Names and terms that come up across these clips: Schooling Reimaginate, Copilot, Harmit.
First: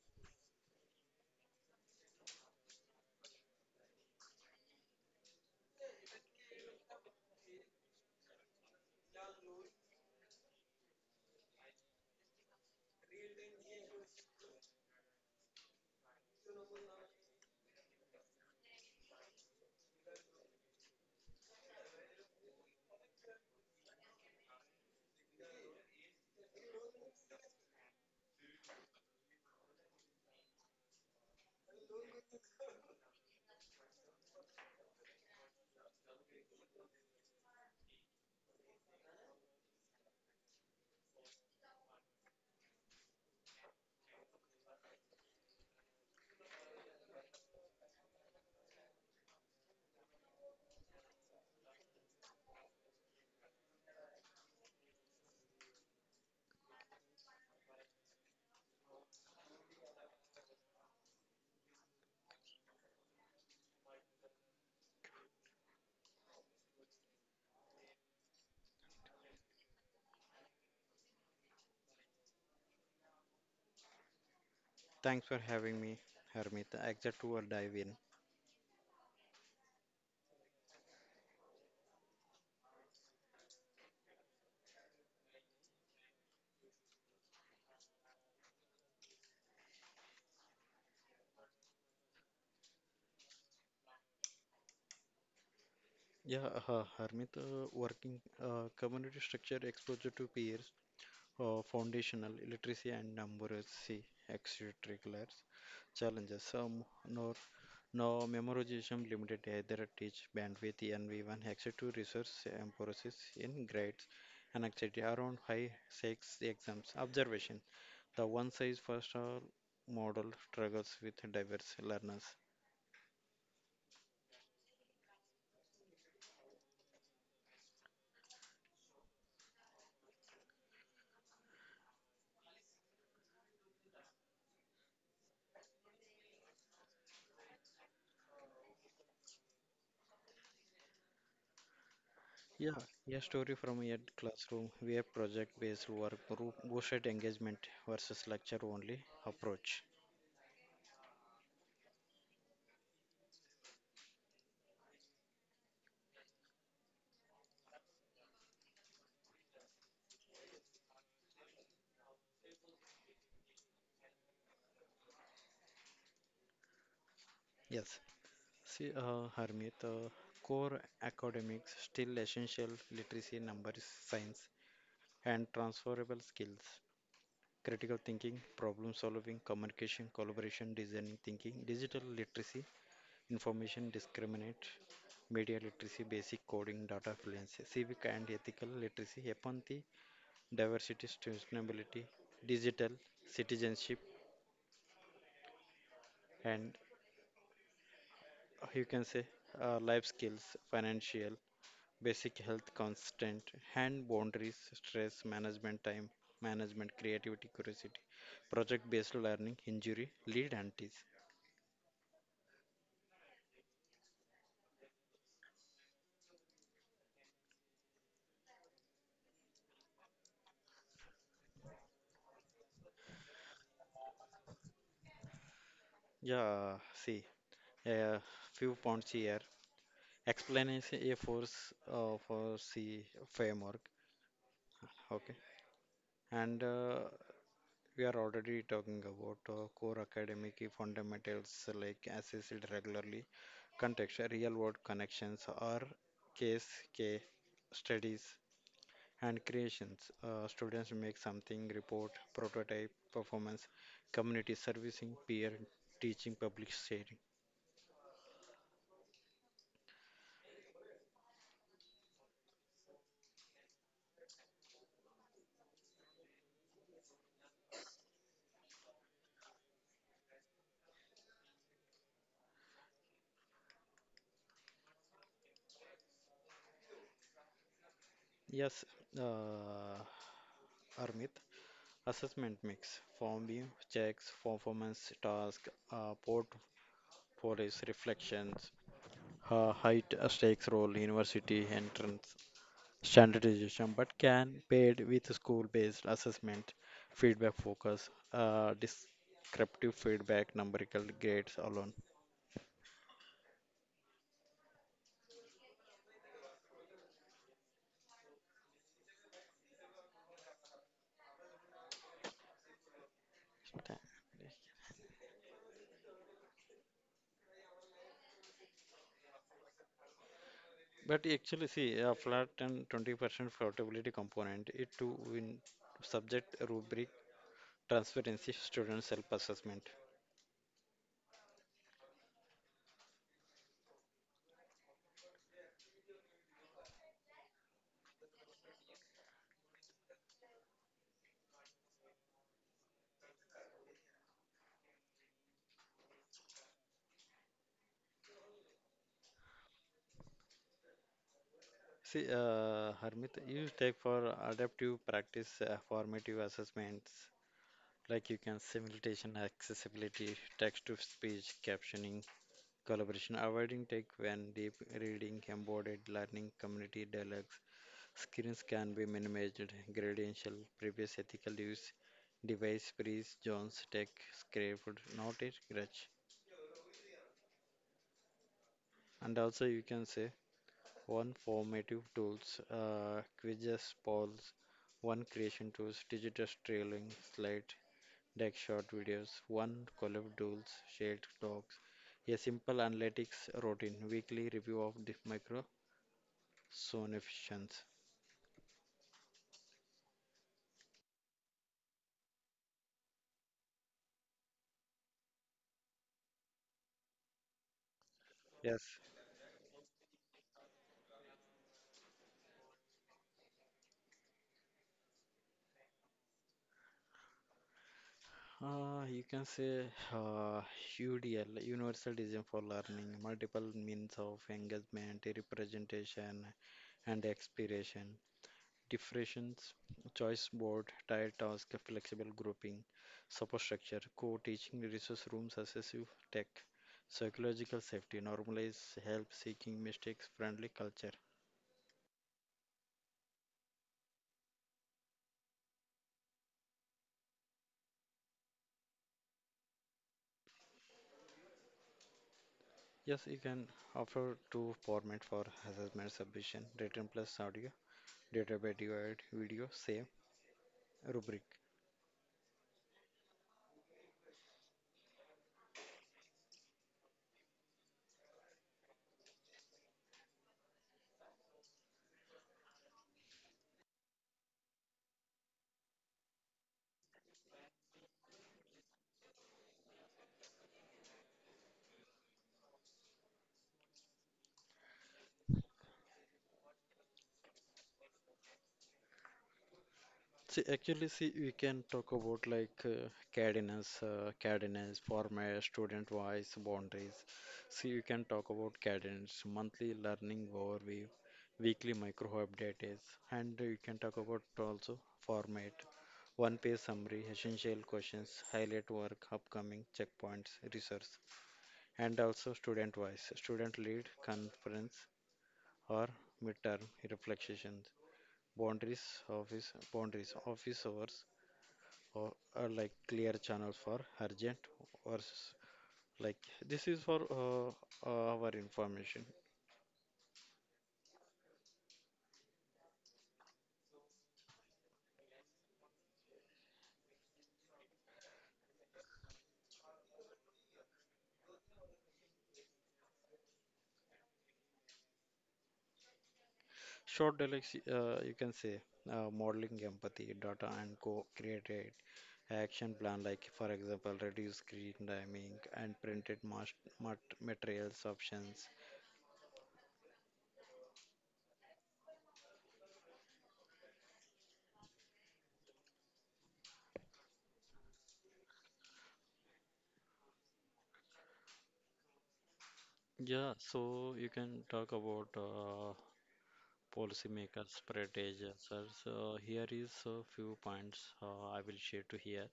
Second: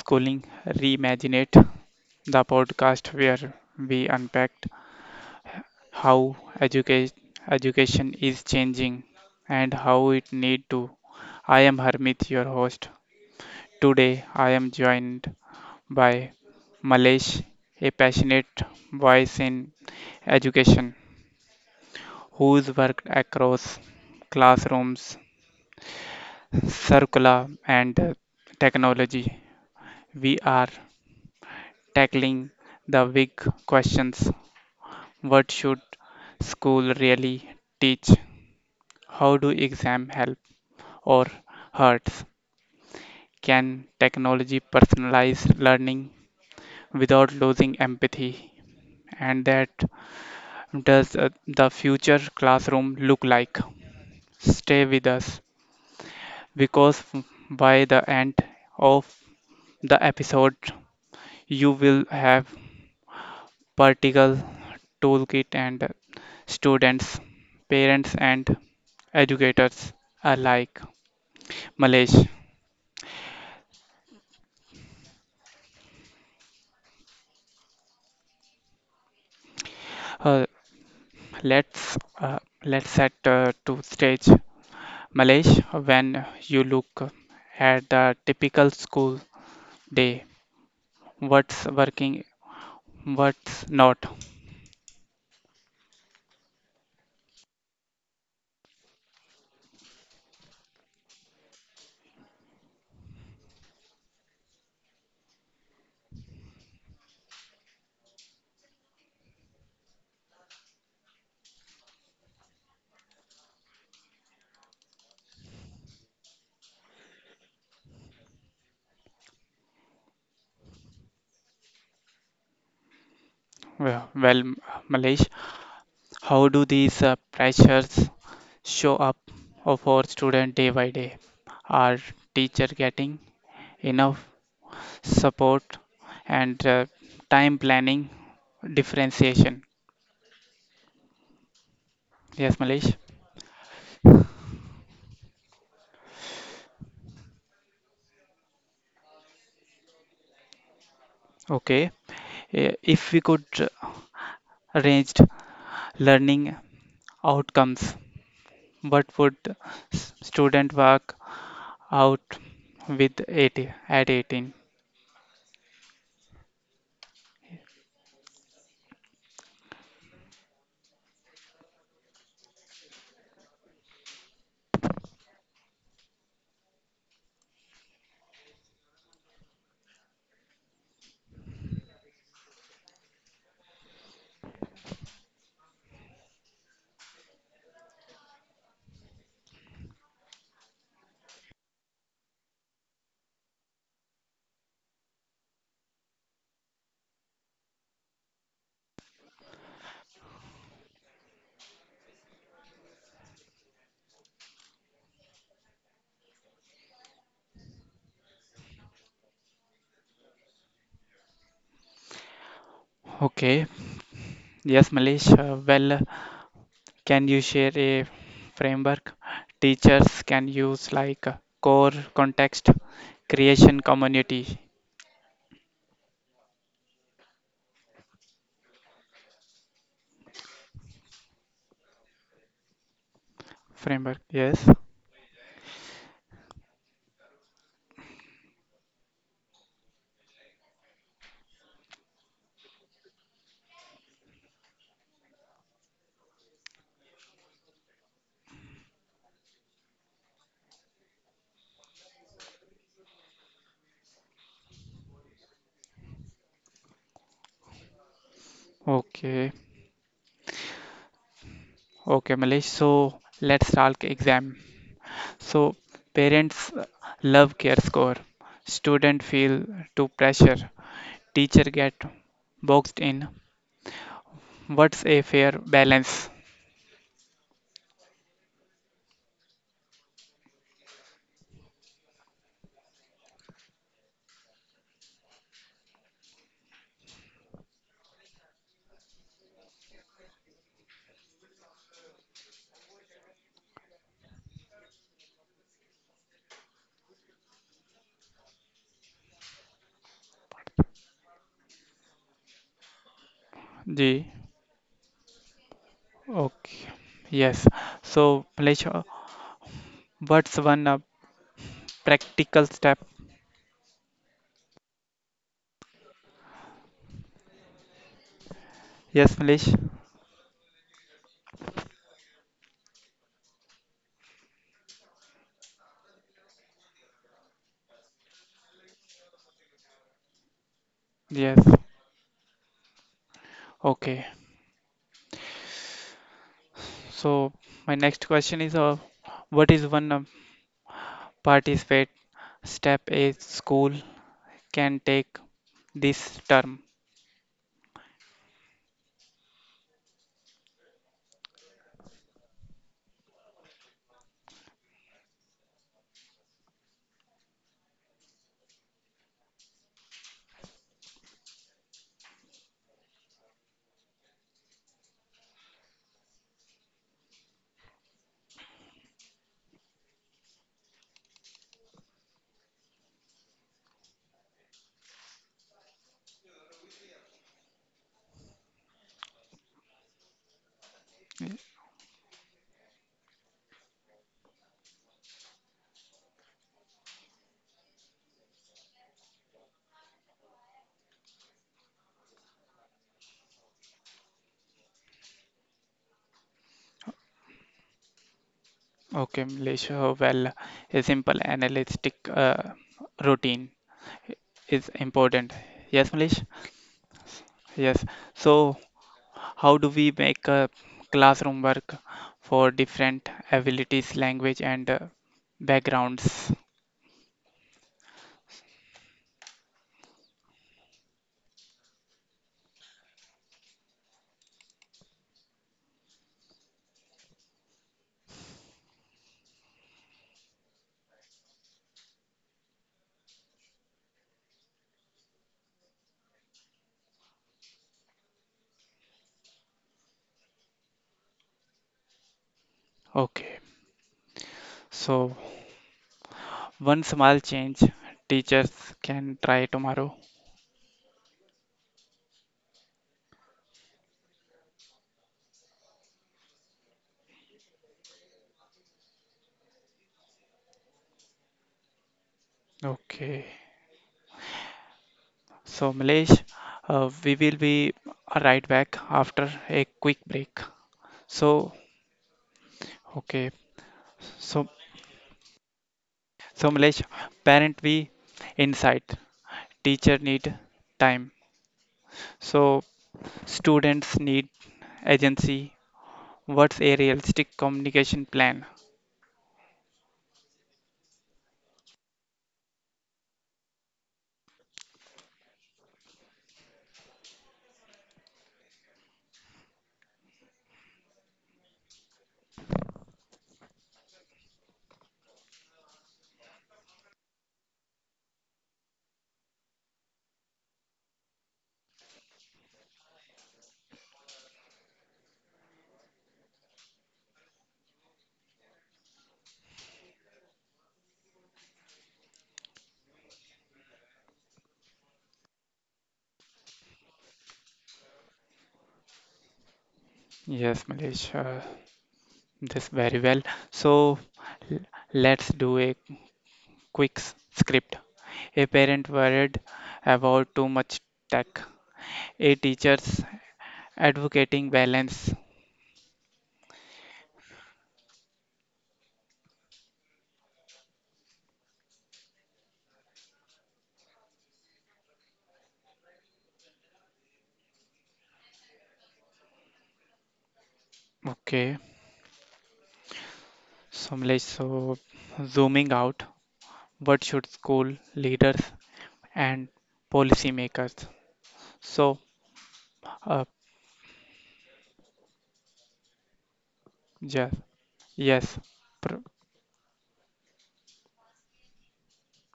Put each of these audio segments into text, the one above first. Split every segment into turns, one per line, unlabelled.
Schooling Reimaginate, the podcast where we unpack how education is changing and how it need to. I am Harmit, your host. Today I am joined by Malesh, a passionate voice in education who's worked across classrooms, curricula and technology. We are tackling the big questions. What should school really teach? How do exam help or hurts? Can technology personalize learning without losing empathy? And that does the future classroom look like? Stay with us, because by the end of the episode, you will have practical toolkit and students, parents, and educators alike. Malaysia. Uh, let's uh, let's set to stage, Malaysia. When you look at the typical school day, what's working, what's not?
Yeah, Harmit, working community structure exposure to peers, foundational literacy and numeracy extracurriculars challenges. Some no now, memorization limited either teach bandwidth and we one access to resource and process in grades and anxiety around high stakes exams. Observation the one size fits all model struggles with diverse learners.
Well, Malaysia, how do these pressures show up for student day by day? Are teacher getting enough support and time planning differentiation? Yes,
Yeah,
Malaysia.
a story from a classroom where project based work bro- boosted engagement versus lecture only approach.
Okay. Eh, if we could ranged learning outcomes. What would student work out with 80 at 18?
Yes. See, Harmit, core academics still essential literacy, numbers, science, and transferable skills, critical thinking, problem solving, communication, collaboration, designing thinking, digital literacy, information discriminate, media literacy, basic coding, data fluency, civic and ethical literacy, empathy, diversity, sustainability, digital citizenship, and you can say life skills, financial, basic health constant, hand boundaries, stress management, time management, creativity, curiosity, project based learning injury lead antis.
Okay, yes, Malish. Well, can you share a framework teachers can use like core context creation community
Yeah, see, a few points here, explanation a force for C framework.
framework? Yes.
Okay. And we are already talking about core academic fundamentals like assessed regularly, context real world connections, or case case studies and creations. Students make something, report, prototype, performance, community servicing, peer teaching, public sharing.
Okay. Okay, Malish. So let's talk exam. So parents love care score. Student feel too pressure. Teacher get boxed in, what's a fair balance?
Yes, uh, Armit. Assessment mix, form view, checks, performance, task, uh, portfolios, reflections, height, stakes role, university entrance, standardization, but can paired with school-based assessment, feedback focus, descriptive feedback, numerical grades alone.
G, okay, yes. So Malish, what's one practical step?
Tha-
Yes, Malish.
But actually, see, a flat and 20% floatability component, it to win subject rubric transparency, students self-assessment.
Yes. Okay, so my next question is, what is one participate step a school can take this term?
See, Harmit, you take for adaptive practice, formative assessments, like you can simulation, accessibility, text-to-speech, captioning, collaboration, avoiding take when deep reading, embodied learning, community dialogue. Screens can be minimized, gradential, previous ethical use, device breeze, Jones Tech, scraped, not a grudge. And also, you can say one formative tools, quizzes, polls, one creation tools, digital trailing, slide, deck, short videos, one collab tools, shared docs, a simple analytics routine, weekly review of the micro zone efficiency.
Okay, Malish, well, a simple analytic routine is important. Yes, Malish. Yes. So
Yes.
how do we make a classroom work for different abilities, language, and backgrounds?
You can say uh, UDL, Universal Design for Learning, multiple means of engagement, representation, and expiration, differentiations, choice board, tile task, flexible grouping, support structure, co-teaching, resource rooms, assessive tech, psychological safety, normalize, help seeking, mistakes, friendly culture.
Okay. So, one small change teachers can try tomorrow.
Yes, you can offer two format for assessment submission, written plus audio, data by divide, video, save, rubric.
Okay. So, Milesh, we will be right back after a quick break. So, okay. So, so Milesh, parent we insight, teacher need time. So, students need agency. What's a realistic communication plan?
See, actually, see, we can talk about like cadence, format, student wise, boundaries. See, you can talk about cadence, monthly learning overview, weekly micro updates, and you can talk about also format, one page summary, essential questions, highlight work, upcoming checkpoints, research, and also student wise, student lead, conference, or midterm reflections, boundaries, office, office hours or like clear channels for urgent or s- like this is for our information.
Yes, Malesh, this very well. So, l- let's do a quick script. A parent worried about too much tech. A teacher's advocating balance.
Short dialects, you can say modeling empathy data and co-created action plan, like for example reduce screen timing and materials options.
Okay, so Malesh, so zooming out, what should school leaders and policymakers? So, uh,
Yeah, so you can talk about
yes,
policymakers spread
yes,
agents. So
pr-
here is a few points, I will share to here.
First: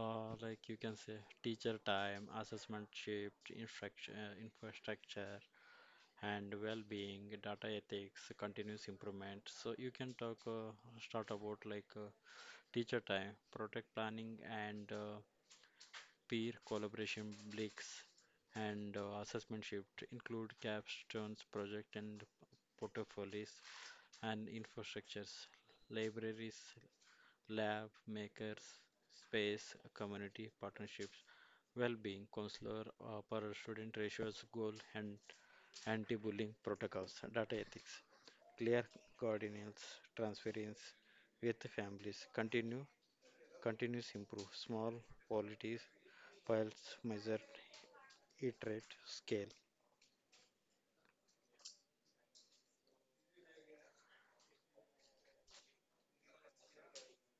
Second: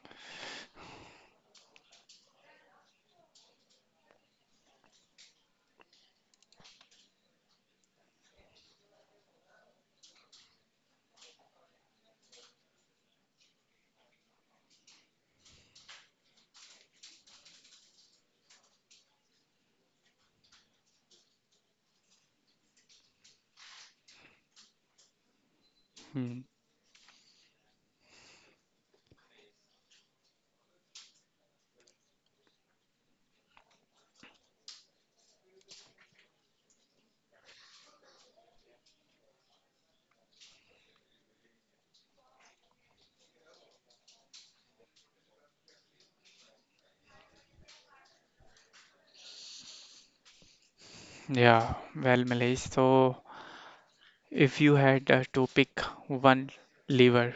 Or like you can say, teacher time, assessment shift, infrastructure, and well-being, data ethics, continuous improvement. So you can talk start about like teacher time, project planning, and peer collaboration breaks, and assessment shift include capstones, project and portfolios, and infrastructures,
hmm,
libraries, lab, makers, space, community partnerships, well-being, counselor, per student ratios, goal, and anti-bullying protocols, data ethics, clear coordinates transference with families, continuous improve, small qualities, files, measure, iterate, scale.
yeah, well, Malesh. So, if you had to pick one lever,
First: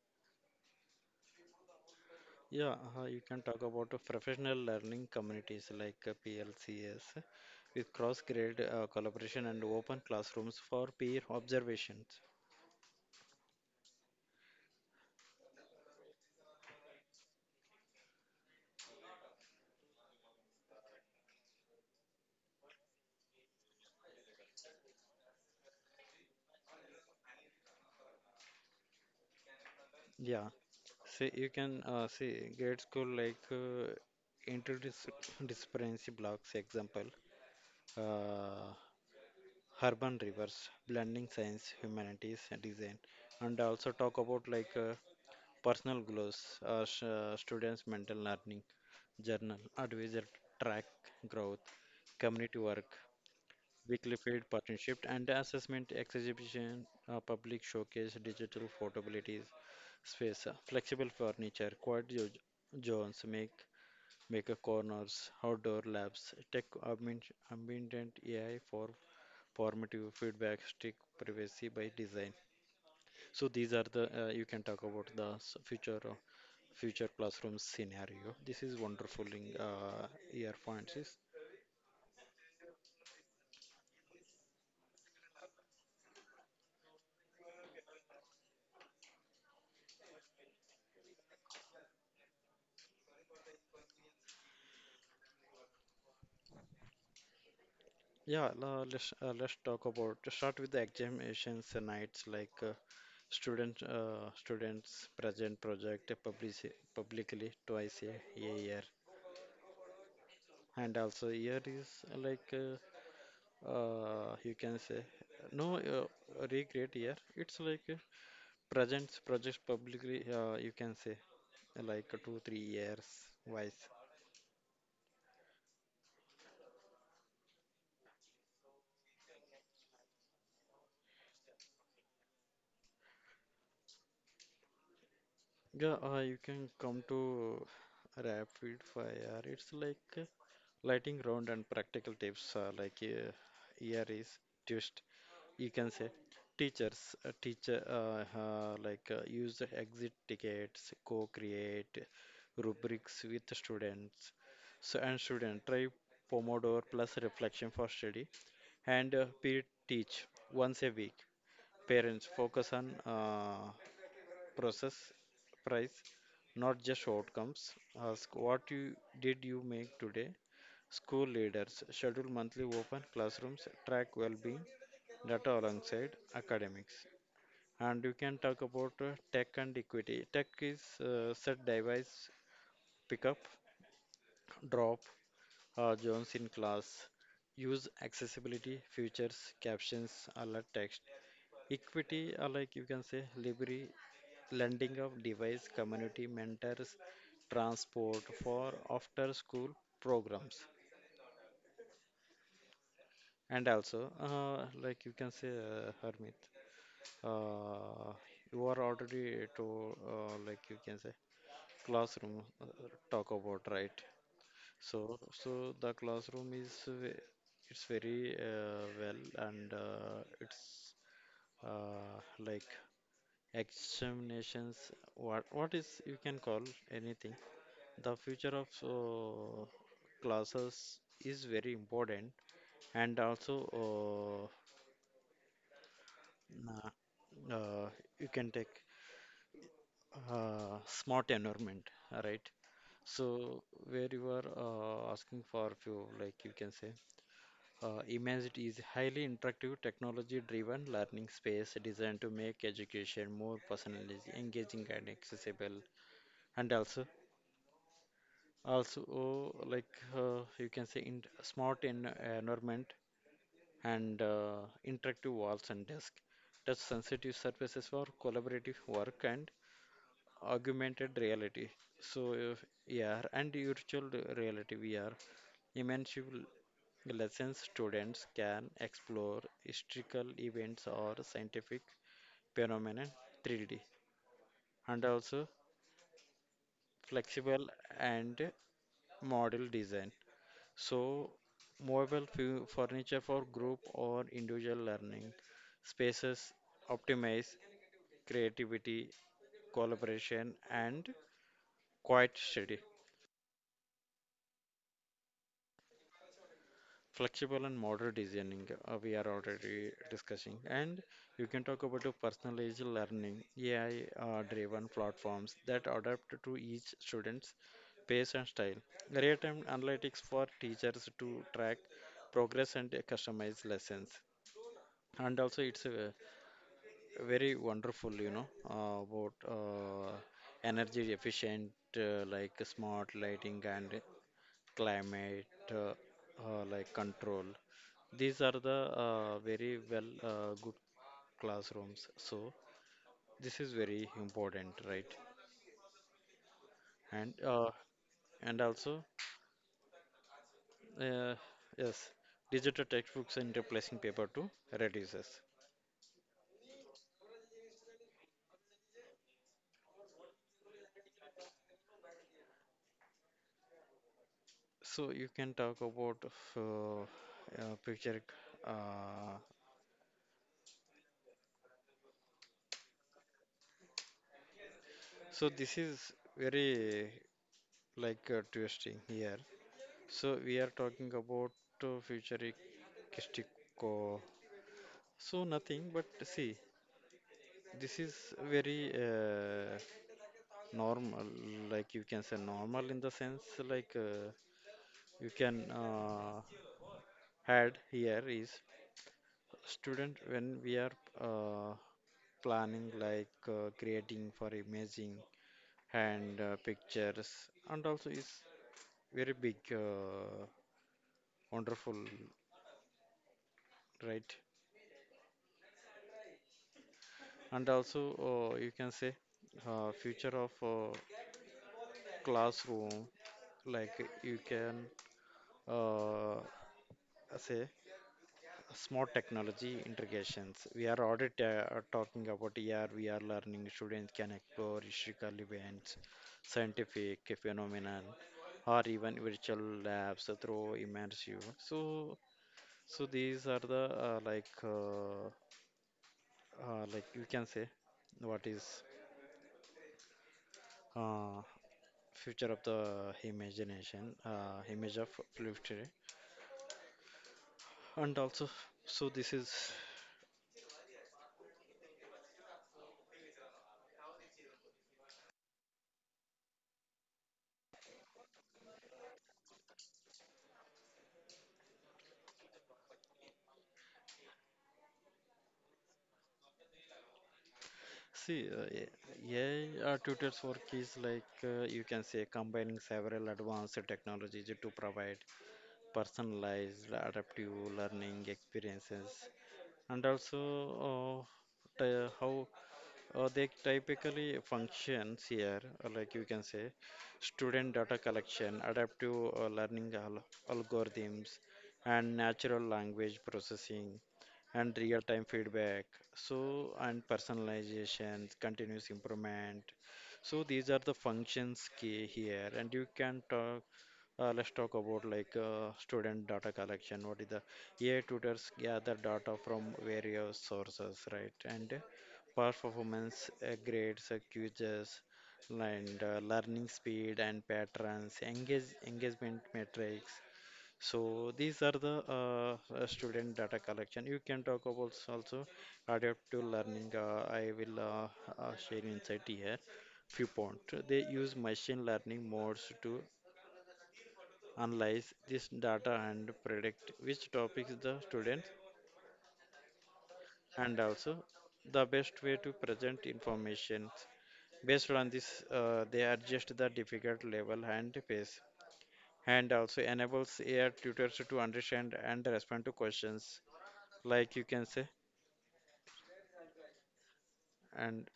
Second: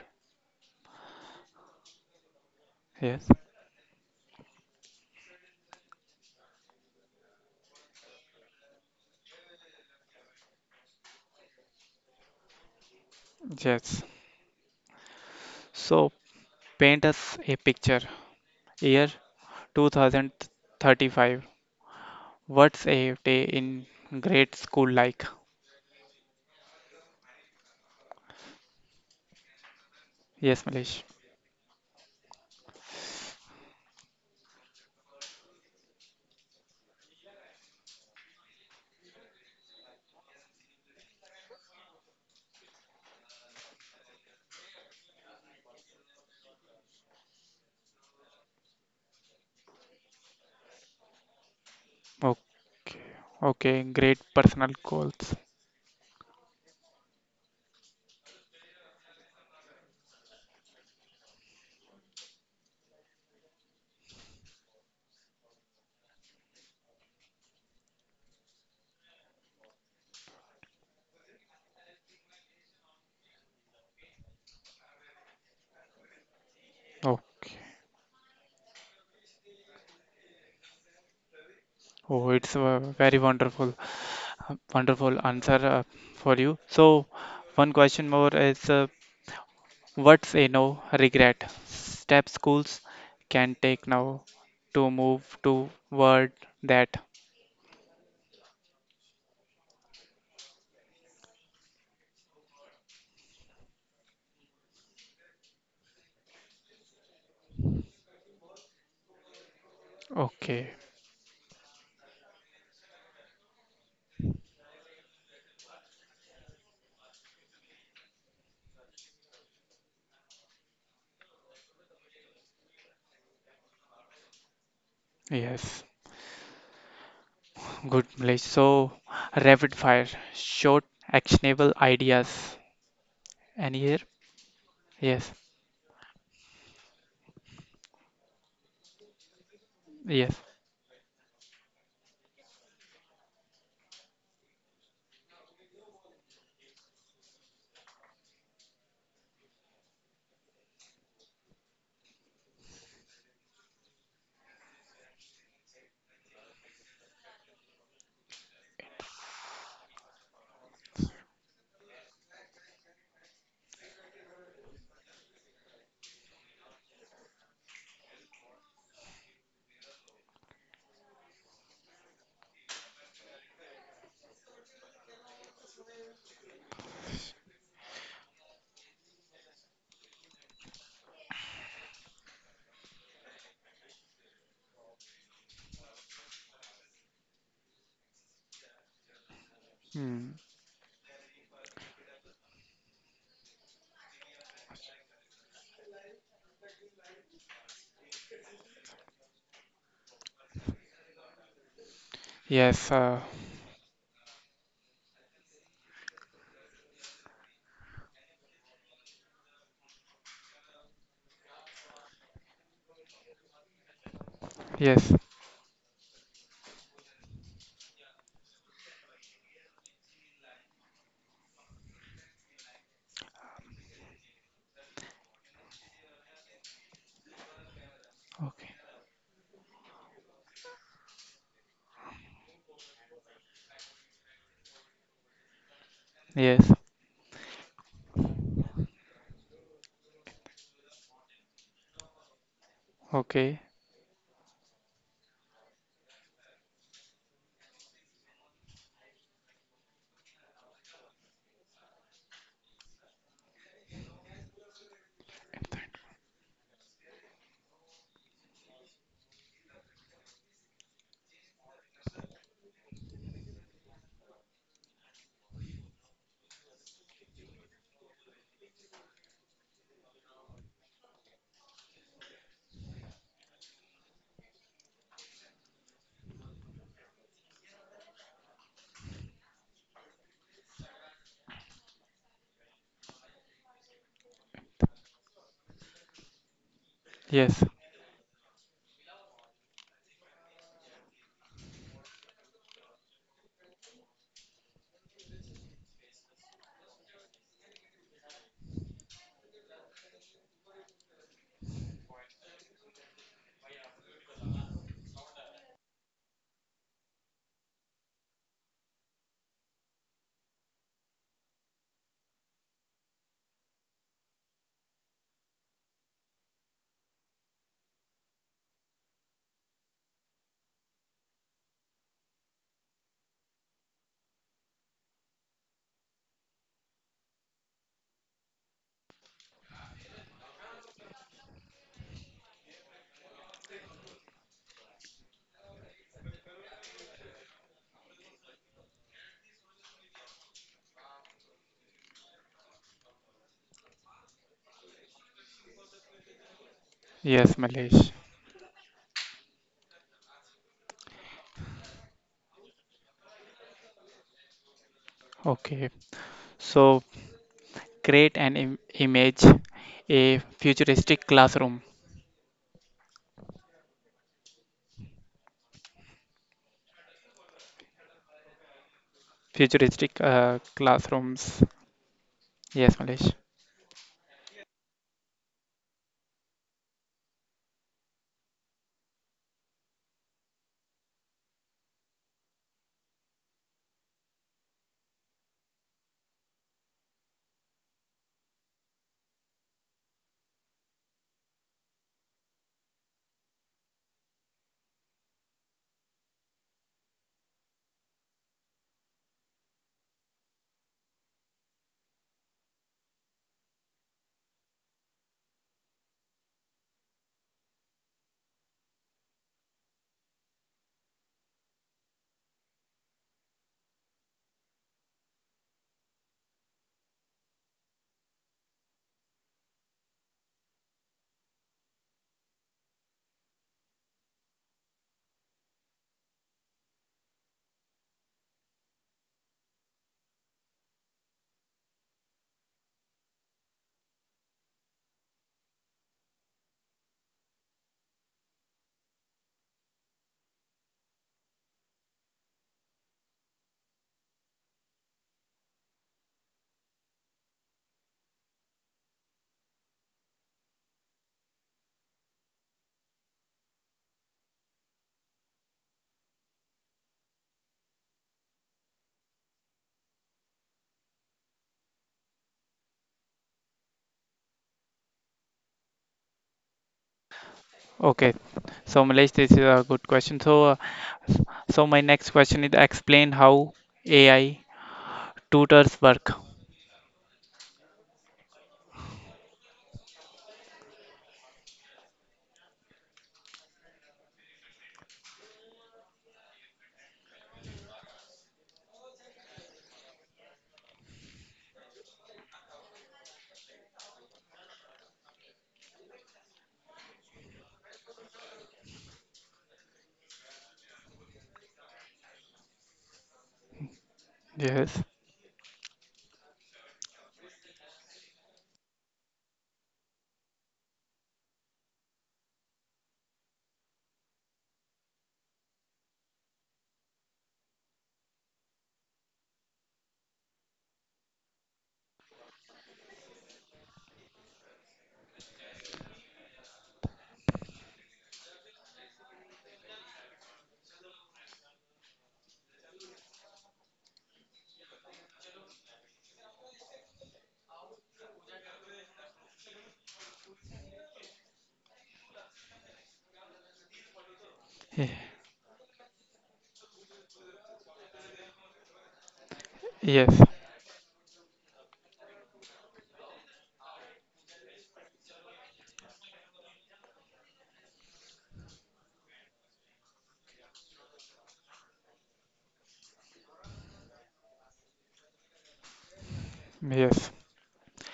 Yeah, you
yes,
can talk about professional learning communities like PLCS with cross-grade collaboration and open classrooms for peer observations.
yes. So paint us a picture. Year 2035. What's a day in grade school like?
Yeah,
Yes, Malesh.
see, you can see grade school like interdisciplinary blocks, example, uh, urban rivers, blending science, humanities, and design, and also talk about like personal growth, student's mental learning journal, advisor track growth, community work,
Okay, okay.
weekly
Great
field
personal
partnership and
goals.
assessment exhibition, public showcase, digital photoabilities, space, flexible furniture, zones, maker corners, outdoor labs, ambient AI for formative feedback, stick privacy by design. So these are the you can talk about future future classroom
Okay.
scenario. This is wonderful in year points. Is,
Oh, it's a very wonderful, wonderful answer for you. So, one question more is, what's a no regret step schools can take now to move toward that?
yeah. Let's let's talk about to start with the examinations and nights, like students present project publicly twice a year
Okay,
and also year is like you can say no recreate year. It's like presents projects publicly. You can say like 2 3 years wise.
yes, good, Mlesh. So, rapid fire, short, actionable ideas. Any here? Yes,
Yeah, you can come to rapid fire, it's like
yes,
lighting round and practical tips, like here is twist, you can say teachers, teacher like use the exit tickets, co-create rubrics with the students, so and student try pomodoro plus reflection for study, and peer teach once a week. Parents focus on process price, not just outcomes. Ask what you did you make today. School leaders schedule monthly open classrooms, track well-being data alongside academics. And you can talk about tech and equity. Tech is, set device pickup, drop, Jones in class. Use accessibility features, captions,
hmm,
alert text. Equity, or like you can say, library lending of device, community mentors, transport for after school programs.
yes,
And also, like you can say, Hermit, uh, you are already to, like you can say, classroom talk about, right?
yes,
So, so the classroom it's very well, and it's uh, like examinations. What is you can call anything? The future
okay,
of classes is very important, and also
yes,
na- uh, you can take smart environment, right?
okay,
So where you are asking for few, like you can say, imagine is highly interactive, technology-driven learning space designed to make education more personalized, engaging, and accessible. And also, also like you can say, in smart en environment, and interactive walls and desk, touch sensitive surfaces for collaborative work and augmented reality. So, if AR and virtual reality VR, immersive lessons, students can explore historical events or scientific phenomena 3D, and also flexible
yes,
and model design. So, furniture for group or individual learning, spaces optimize creativity, collaboration, and quiet study. Flexible and modern designing, we are already discussing. And you can talk about the personalized learning, AI driven platforms that adapt to each student's pace and style. Real time analytics for teachers to track progress and customize lessons, and also it's very wonderful, you know, about energy efficient, like smart lighting and climate, uh, like control. These are the very well good classrooms. So this is very important, right? And
yes,
uh,
Mlesh.
and also, uh, yes, digital textbooks and replacing paper too. Reduces.
Okay, so create an image, a futuristic classroom.
So you can talk about uh, picture. Uh,
Futuristic classrooms. Yes, Malesh.
So this is very like twisting here. So we are talking about futuristic. uh, So nothing, but see, this is very normal. Like you can say normal in the sense like you can add here is student when we are uh, planning like creating for imaging and pictures, and also is very big. Wonderful, right? And also, you can say future of classroom, like you can uh, say smart technology integrations. We are already talking about AR, VR learning. Students can explore historical events, scientific phenomenon, or even virtual labs through immersive. So, so these are the like you can say what is. Uh, Future of the imagination, image of future, and also so this is.
Okay, so Malesh, this is a good question. So, so my next question is explain how AI tutors work.
See, AI tutors work is like you can say combining several advanced technologies to provide personalized adaptive learning experiences, and also uh, how they typically functions here, like you can say, student data collection, adaptive algorithms, and natural language processing, and
Yes.
real-time feedback. So, and personalization, continuous improvement. So these are the functions key here, and you can talk let's talk about like student data collection. What is the AI tutors gather data from various sources, right? And past performance, grades, quizzes, and learning speed and patterns, engagement metrics. So these are the student data collection. You can talk about also adaptive learning. I will share insight here. Few point. They use machine learning modes to analyze
Ye-
this data and predict which topics the students,
Yes.
and also the best way to present information. Based on this, they adjust the difficult level and pace, and also enables AI tutors to understand and respond to questions, like you can say,
Yes.
and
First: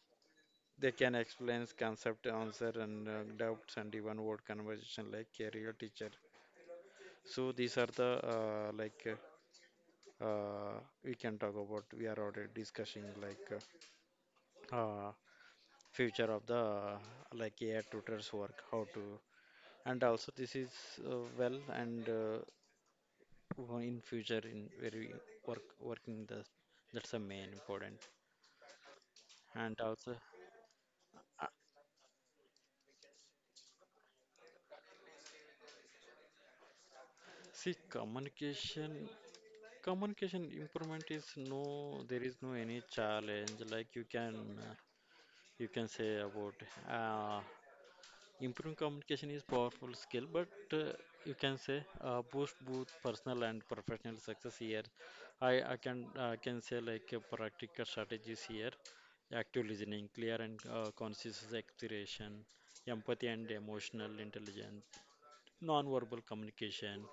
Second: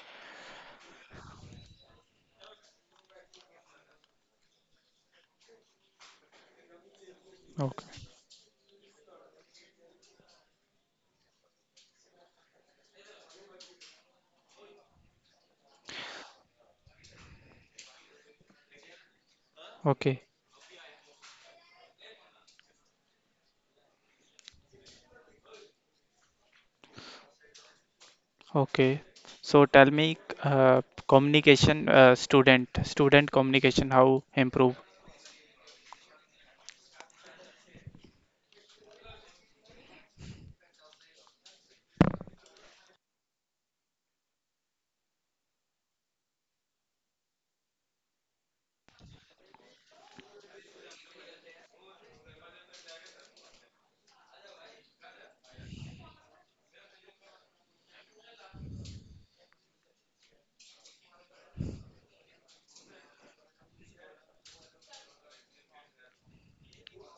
they can explain concept answer and doubts and even word conversation like career teacher. So these
Okay.
are the like uh, we can talk about, we are already discussing like uh, future of the like AI tutors work, how to, and
Okay.
also this is well and in future in very work working the, that's the main important.
Okay. So
And
tell
also
me,
uh,
communication, student communication, how improve?
see, communication improvement is no, there is no any challenge like you can say about uh, improving communication is powerful skill, but you can say boost both personal and professional success here. I can say like practical strategies here: active listening, clear and conscious expression, empathy and emotional intelligence, non-verbal communication.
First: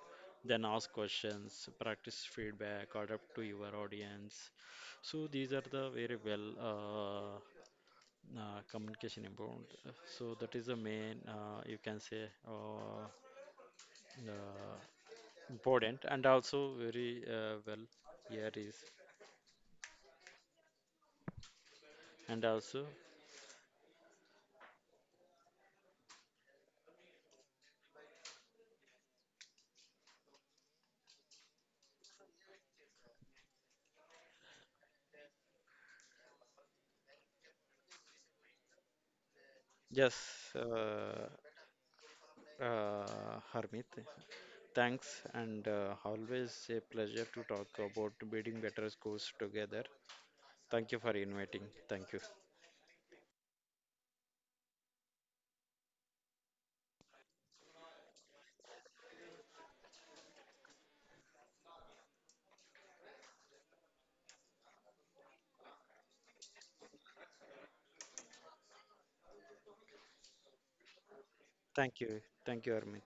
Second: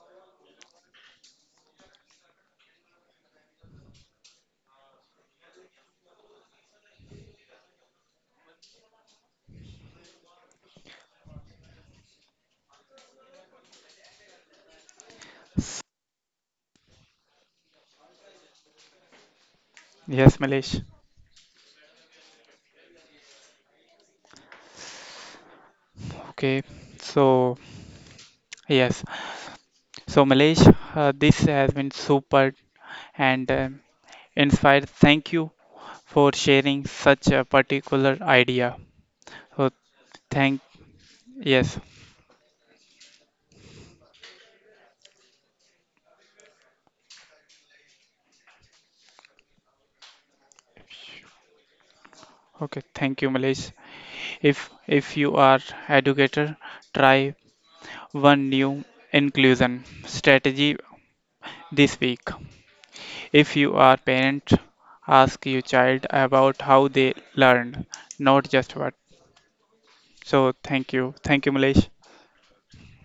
Then ask questions, practice feedback, adapt to your audience. So these are the very well communication improvement. So that is the main, you can say, uh, important, and also very well here is.
Yes, Malesh.
And also,
Okay. So yes. So Malesh, this has been super and inspired, thank you for sharing such a particular idea. So
yes,
thank
uh,
yes.
uh, Harmit, thanks, and always a pleasure to talk about building better schools together. Thank you for inviting. Thank you.
Okay, thank you, Malesh. If you are educator, try one new inclusion strategy this week. If you are parent, ask your child about how they learned, not just what. So thank you. Thank you, Malesh.
Thank you. Thank you, Harmit.